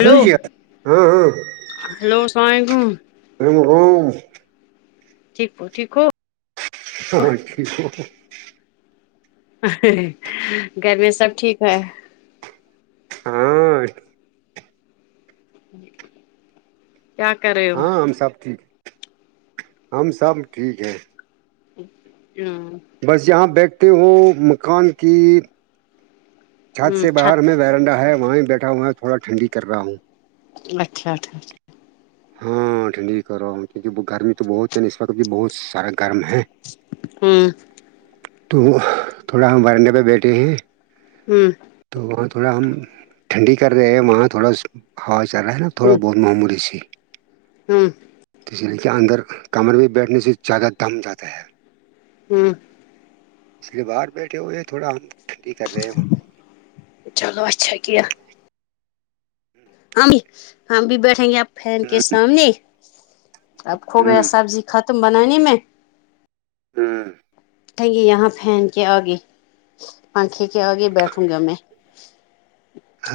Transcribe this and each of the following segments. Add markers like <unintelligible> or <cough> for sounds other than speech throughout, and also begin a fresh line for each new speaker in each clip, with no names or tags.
س
ہلو
ہاں ہاں
ہلو السلام علیکم
ہملوم
ٹھیک کو ٹیک ہو
ہاں کییک
گھر میں سب ٹھیک ہے
ہاں
ج کیا کر رہے
ہاں ہم سب ٹھیک ہم سب ٹھیک ہیں
ہاں
بس یہاں بیٹھتے ہو مکان کی چھات سے باہر ہم
چھت
ویرنڈا ہے وہیں بیٹھا ہوا ہے تھوڑا ٹنڈی کر رہا ہوں
اچھا اچھاچ
ہاں ٹھنڈی کروا کیونکہ گرمی تو بہت ہے اس وقت بھی بہت سارا گرم ہے
ہمم
تو تھوڑا ہم ورنڑے پہ بیٹھے گے
ہمم
تو وہاں تھوڑا ہم ٹھنڈی کر رہے ہیں وہاں تھوڑا ہوا چل رہی ہے نا تھوڑا بہت معلومی سی
ہمم
تو اس لیے کہ اندر کمر ےمیں بیٹھنے سے زیادہ دم جاتا ہے
ہمم
اس لیے باہر بیٹھے ہوئے تھوڑا ہم ڑھنڑی کر رہے ہیں
چلو اچھا کیا ہم بھی ہم بھی بیٹھیں گے آپ فین کے
ہوں،
سامنے اب کھو گیا
ہوں،
سبزی ختم بنانی میں
ہمم
بیڑھے یہاں فین کے آگے پنکھے کے آگے بیٹھوں گا میں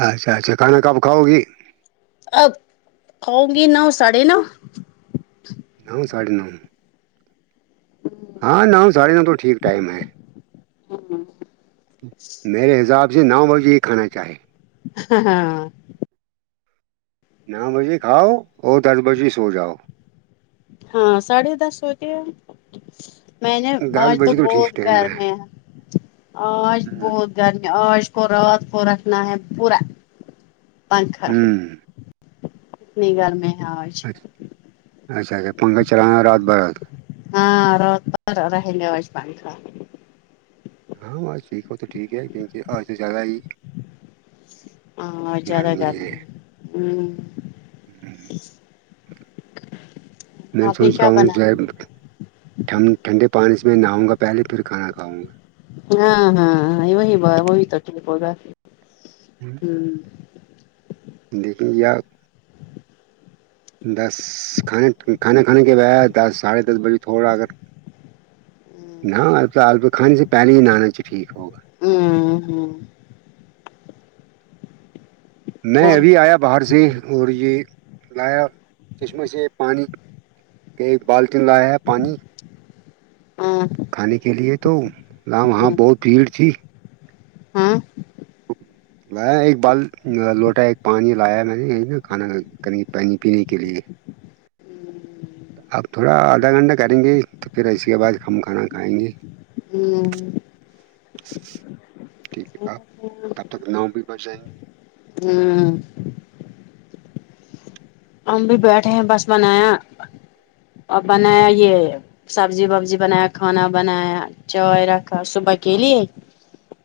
اچھا اچھا کھانا کب کھاؤ گی
اب کھاوں گی نو ساڑے نو
نو ساڑھے نو
<unintelligible>
ہاں نو ساڑھے نو ٹھیک ٹائم ہے
ہمم
میرے حساب سے نو بجے ہی کھانا چاہے
ہاں ہاں ہاں
نو بجے کھاو اور دس بجے سو جاؤ
ہاں ساڑھے دس سوتے ہیی میں نے
دس
آج تو
بجے
بہت
ٹھیک ٹائم ہے
گرم ہیں آج
ہوں،
بہت گرمی آج کو رات پورا رکھنااہ پورا پنکھا
ہوں.
اتنی گھر میں ہےآج
اچھا اچھا پنکھا چلا رات بھر
<unintelligible>
ہاں ٹھیک ہے تو ٹھیک ہے کیونکہ آج زیادہ ہی
آج زیادہ
گرمی ہے
گرم ہے
میں
آپ نے
سوچ رہا
کیا بنا
ہوں ٹھنڈے پانی سے میں نہاوں گا پہلے پھر کھانا کھاوں گا
ہاں ہاں ہاں وہی بات وہی تک ٹھیک ہوگا
<unintelligible>
ہمم
لیکن یا دس کھانا کھانے کے بعد دس ساڑھے دس بجے تھوڑا اگر نا کھاںے سے پہلے ہی نہانا ٹھیک ہوگا
ممم
میں
اور
ابھی آیا باہر سے اور یہ لایا چشمہ سے پانی ایک بالٹن لایا پانی
ہمم
کھانے کے لیے تو نا وہاں بہت بھیڑ تھی
ہاں <inaudible>
میی ایک بال لوٹا ایک پانی لایا میں نے کھانا ک پانی پینے کے لیے آپ تھوڑا آدھا گھنٹہ کریں گے تو پھر اس کے بعد ھم کھانا کھائیں گے
ہمم
ٹھیک ہے آپ کب تک نو بھی بج جائیں گے
ہمم ہم بھی بیٹھے ہیں بس بنایا اور بنایا یہ سبزی وبزی بنایا کھانا بنایا چائے رکھا صبح ا کے لیے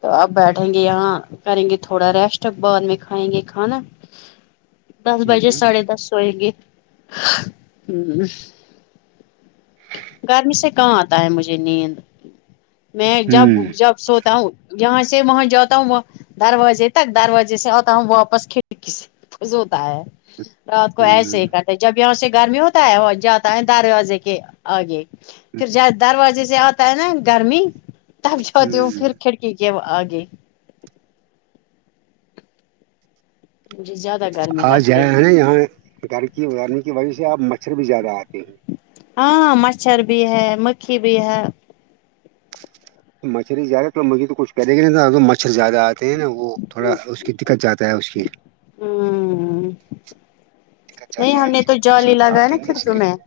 تو اپ بیٹھیں گے یہاں کریں گے تھوڑا ریسٹ بعد میں کھائیں گے کھانا دس بجے
ہ
ساڑھے دس ہویں گے ہ گرمی سے کہاں آتا ہے مجھے نیند میں جب
ہ
جب سو ہوں یہاں سے وہاں جاتا ہوں وہ دروازے تک دروازے سے آتا ہوں واپس کھڑکی سے س ہوتا ہے کو ایسے
ہ
ہی کرتا ہے جب یہاں سے گرمی ہوتا ہے وہ جاتا ہے دروازے کے آگے پھر ج دروازے سے آتا ہے نا گرمی تب جاتی ہوں
ہ ہ
پھر کھڑک ٹھیک ہے آگے جی زیادہ کر
آج جائ ہیں یہاں گھر کی ازارنے کی وجہ سے آب مچھر بھی زیادہ آتے ہیں
ہاں مچھر بھی ہے مکھی بھی ہے
مچھر ہی زیادہ تو مج تو کچھ کریں گی نہیں مچھر زیادہ آتے ہیں نا وہ تھوڑا اس کی دقت جیادہ تا ہے اس کی
ہ
دقت
نہیں
جاتا
ہم
ہے
نے
کہ
تو جال ہی
مچھر
لگایا
کاٹتے
نا
نہیں اس
کھڑکیوں میں
لیے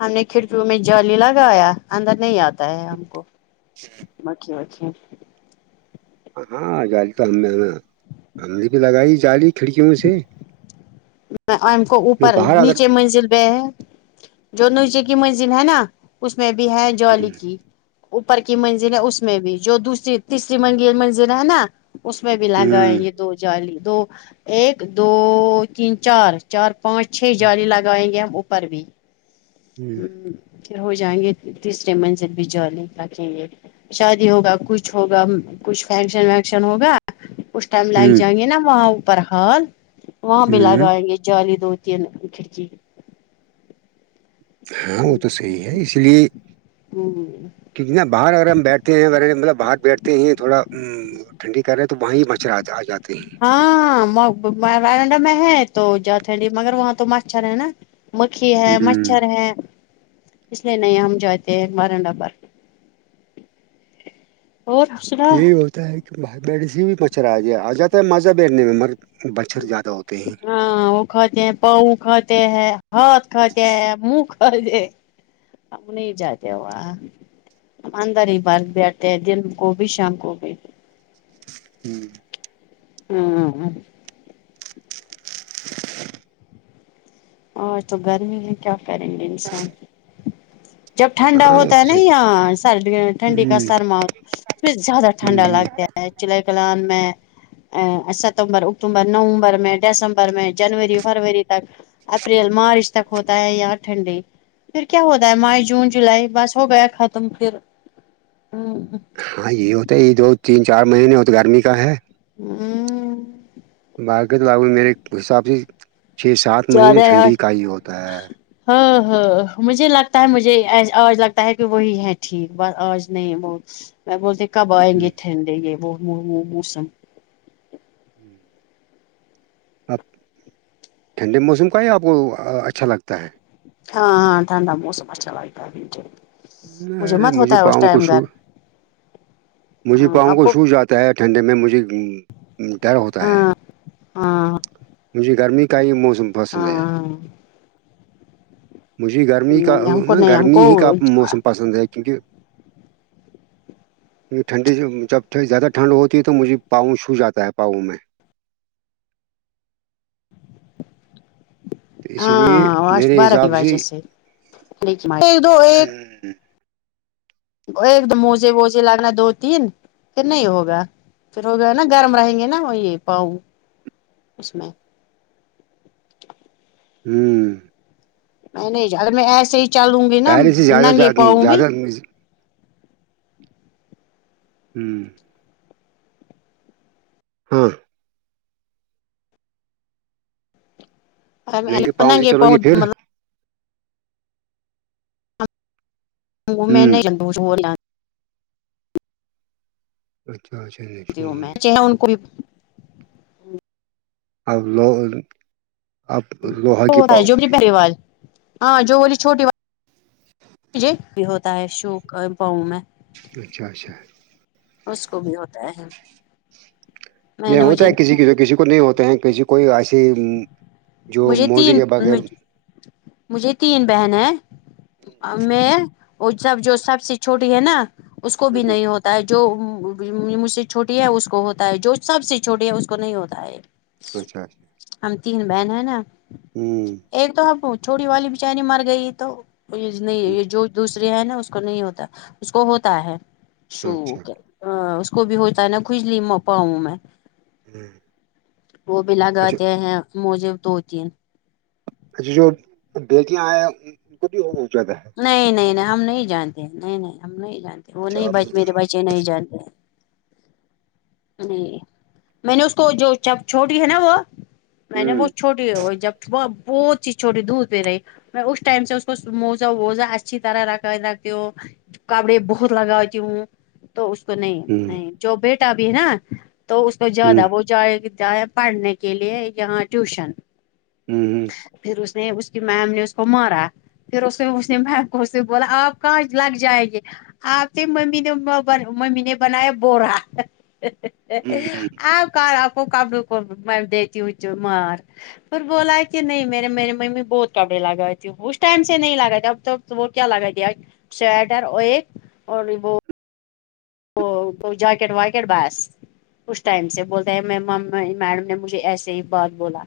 ہم نے کھڑکیوں میں جلی لگایا اندر نہیں آتا پتا ہے ہم کو مکھی وک
ہاں جالی تو ہم نا ہم نے بھی لگائی جالی کھڑکیوں سے
ا کو
میں
اوپر
باہر اگر
نیچے منزل پہ ہے جو نیچے کی منزل ہے نا اس میں بھی ہیں
ہوں
جوال کی اوپر کی منزل ہے اس میں بھی جو دوسری تیسری من منزل ہے نا اس میں بھی لہنگائے یہ دو جالی دو ایک دو تین چار چار پانچ چھ جالی لگائیں گے ہم اوپر بھی
ہوں
ہ پھر ہو جائیں گے تیسرے منزل بھی جالگ رکھیں گے شادی ہوگا کچھ ہوگا کچھ فنکشن ونکشن ہوگا اس ٹائم لائگ
ہوں
جائیں گے نا وہاں اوپر حال وہاں بھی لگ
ہوں
آئیں گے جالی دو تین کھڑکی
ہاں وہ تو صحی ہے اس لیے کیک نہ باہر اگر ہم بیٹھتے ہیںغ مطلب باہر بیٹھتے ہیں تھوڑا تو ٹھنڈی کر رہے ہیں تو وہاں ہی مچھر آ آ جاتے ہیں
ہاں بارنڈہ میں ہے تو جتھنڈی مگر وہاں تو مچھر ہے نا مکھی ہے
ہ
مچھر ہے اس لیے نہیں ہم جاتے ہیں باران ڈبر اور سنا
یہی ہوتا ہے کہ بھائی بیڑ سے بھی مچھر آ گیا آ جاتا ہے مذا بیٹنے میں مگر مچھر زیادہ ہوتے ہیں
ہاں وہ کھاتے ہیں پاؤ کھاتے ہیں ہاتھ کھاتے ہیں منہ کھاتے ہم نہیں جاات اننداری بر بیٹھ ہے دن کووب شام کووب
ہوں
ہاں ہاں
گھ
اور تو گرمی میں کیا کریں گے انسان جب ٹھنڈا
ہاں
ہوتا ہے نا
ہ
یااں سردی ٹھنڈی کا
ہ
سرما ہو ہے اس زیادہ ٹھنڈا لگتا ہے ج چلہ کلان میں ا ستمبر اکتوبر نومبر میں دسمبر میں جنوری فروری تک اپریل مارچ تک ہوتا ہے یار ٹھنڈ پھر کیا ہوتا ہے مار جون جولائی بس ہو گیا ختم پھر ہ ہ
ہاں یہ ہوتا ہے یہ دو تین چار مہینے ہو تو گرمی کا ہے
ہوں
باق تو باگ میرے حساب سے چھ سات
زیادہ
مہینے
یہاں
ٹھنڈی کا ہی ہوتا ہے
ہاں ہاں مجھے لگتا ہے مجھے آج لگتا ہے کہ وہی ہے ٹھیک ب آج نہیں وہ میں بولتے کب آئیں گے تھےے یہ وہ موسم
ہوں اب ٹھنڈے موسم کا ہی آپ کو اچھا لگتا ہے
ہاں ہاں ٹھنڈا موسم اچھا لگتا مجھے
ارے
مت ہوتا ہے اس
پاؤں کو
ٹائم
شو
گھر
مجھے
ہاں
پاؤں
آپ
کو سو جاتا ہے ٹھنڈے میں مجھے ڈر ہوتا ہے
ہاں ہاں
مجھے گرمی کا ہی موسم پسند ہے
ہاں
مجھے گرمی کا
نہیں ہم کو
نا
نہیں ہم
گرمی
کو
ہی کا موسم پسند ہے کیونکہ ٹھنڈی جب زیادہ ٹھنڈ ہوتی ہے تو مجھے پاؤ چھو جاتا ہے پاؤں میں تو اسی لیے
ہاں آ
میرے
بارہ کی
حساب
واجہ سے دو
ہوں
ایک دم موزے ووجے لگنا دو تین پھر نہیں ہوگا پھر ہو گیا ہے نا گرم رہیں گے نا وہ یہ پاؤں اس میں
ہوں
میں نہیں میں ایسے ہی چلوں گی نا
پہلے سے زیادہ
ننگے
زیادہ
پاؤں گی
زیادہ- ہوں ہاں نہیں کہ پاؤں سے ہی چلو گی پھر
مطلب میں
ہوں
نے جنندو چور لا
اچھا اچھا نہیں سووں
کوئی
اور لو اب لوہا کی پاؤ
جو مے وال ہاں جو بولی چھوٹی وال م بھی ہوتا ہے شوک پاؤں میں
اچھا اچھا
اس کو بھی ہوتا ہے میں
یہ
نے
ہوتا
مجھے
ہے کسی
نہیں
کی جو کسی کو نہیں ہوتا ہیں کہسی کوئی ایسی جو
مجھے
موزے
تین
کے بغیر
مجھے تین بہن ہے میں وہ سب جو سب سے چھوٹی ہے نا اس کو بھی
اچھا
نہیں ہوتا ہے جو مجھ سے چھوٹی ہے اس کو ہوتا ہے جو سب سے چھوٹی ہے اس کو نہیں ہوتا ہے
اچھا اچھا
ہم تین بہن ہیں نا
ہوں
ایک تو ہمب چھوٹیی والی بچاری مر گئی تو نہیں یہ جو دوس نا اس کو نہیں ہوتا اس کو ہوتا ہے شو
اچھا
اس کو بھی ہوتا ہے نا کج لی پاؤں میں
ہوں،
وہ بھی
اچھا
لگاتے ہیں موجے تو ہوتی ہیں
اچ جو بیٹیاں آئے ان کو بھی ہو جاتا ہے
نہیں نہیں نہیں ہم نہیں جانتے نہیں نہیں ہم نہیں جانتے وہ
اچھا
نہیں
آپ
میرے
ہوں
بچے نہیں جانتے نہیں میں نے اس کو جو جب چھوٹی ہے نا وہ میں نے وہ چھوٹی وہ جب بہت چی چھوٹی دور پہ رہی میں اس ٹائم سے اس کو موزہ ووزہ اچھی طرح رکھ رکھتی ہو کپڑے بہت لگاتی ہوں تو اس کو نہیں
ہوں
نہیں جو بیٹا بھی ہے نا تو اس کو
ہوں
زیادہ وہ جائے جائے پڑھنے کے لیے یہاں ٹیوشن
ہوں ہوں
پھر اس نے اس کی میم نے اس کو مارا پھر اس نے اس نے م کو اس سے بولا آپ کہاں لگ جائیں گے آپتے ممی نے ب ممی نے بنایا بوورا
ہوں
آ ک آپ کو کبڑوں کو دیتی ہو مار پھر بولا کہ نہیں میرے میری ممی بہت کپڑے لگای تھی اس ٹائم سے نہیں لگا تے اب تو تو وہ کیا لگا دیا سویٹر اور ایک اور وہ تو جاکٹ واکٹ باس اس ٹائم سے بولتا ہیں میں میڈم نے مجھے ایسے ہی بات بولا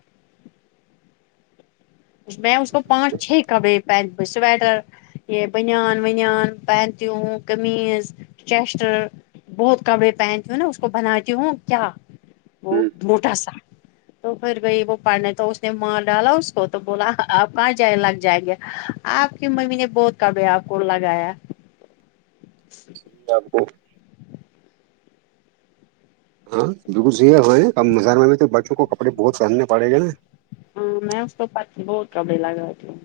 میں اس کو پانچ چھ کب پہن سویٹر یہ بنیان ونیان پینتیوں قمض چیس بہت کپڑے پہنتی ہوں نا اس کو بناتی ہوں کیا
ہوں
بہت موٹا سا تو پھر بئی وہ پڑھنے تو اس نے مار ڈالا اس کو تو بولا آپ کہاں جائے لگ جائیں گے آپ کی ممی نے بہت کبھی آپ کو لگایا
ج آب کو ہاں بالکل صحی ہوا کم مزار میں بھی تو بچوں کو کپڑے بہت پہننے پڑیں گے نا
ہاں میں اس تو پچ بہت کپے لگا ت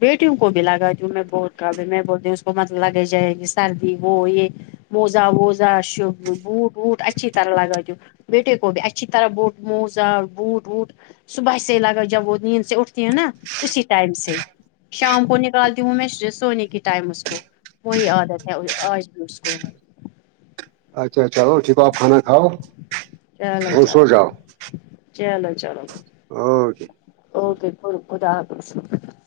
بیٹیوں کو بھی لگای ہوں میں ب بھی میں بولتی ہوں اس کو مطلب لگی جائے گ سردی وہ یہ موزہ ووزہ ش بوٹ ووٹ اچھی طرح لگا دوں بیٹے قبی اسھی طرح بوٹ موزا بوٹ ٹوٹ صبح سے لگا جب وہ نیند سے اٹھتی ہے نا اسی ٹائم سے <unintelligible> شام کو نکالتی ہوں میں سونے کی ٹائم اس کو وہی عادت ہے آج بھی اس کو ہے
اچھا چل ٹھیک آپ کھانا کاؤ
چلو چلو چلو چلو
اور
اوکے ب خدا آ کرش <unintelligible>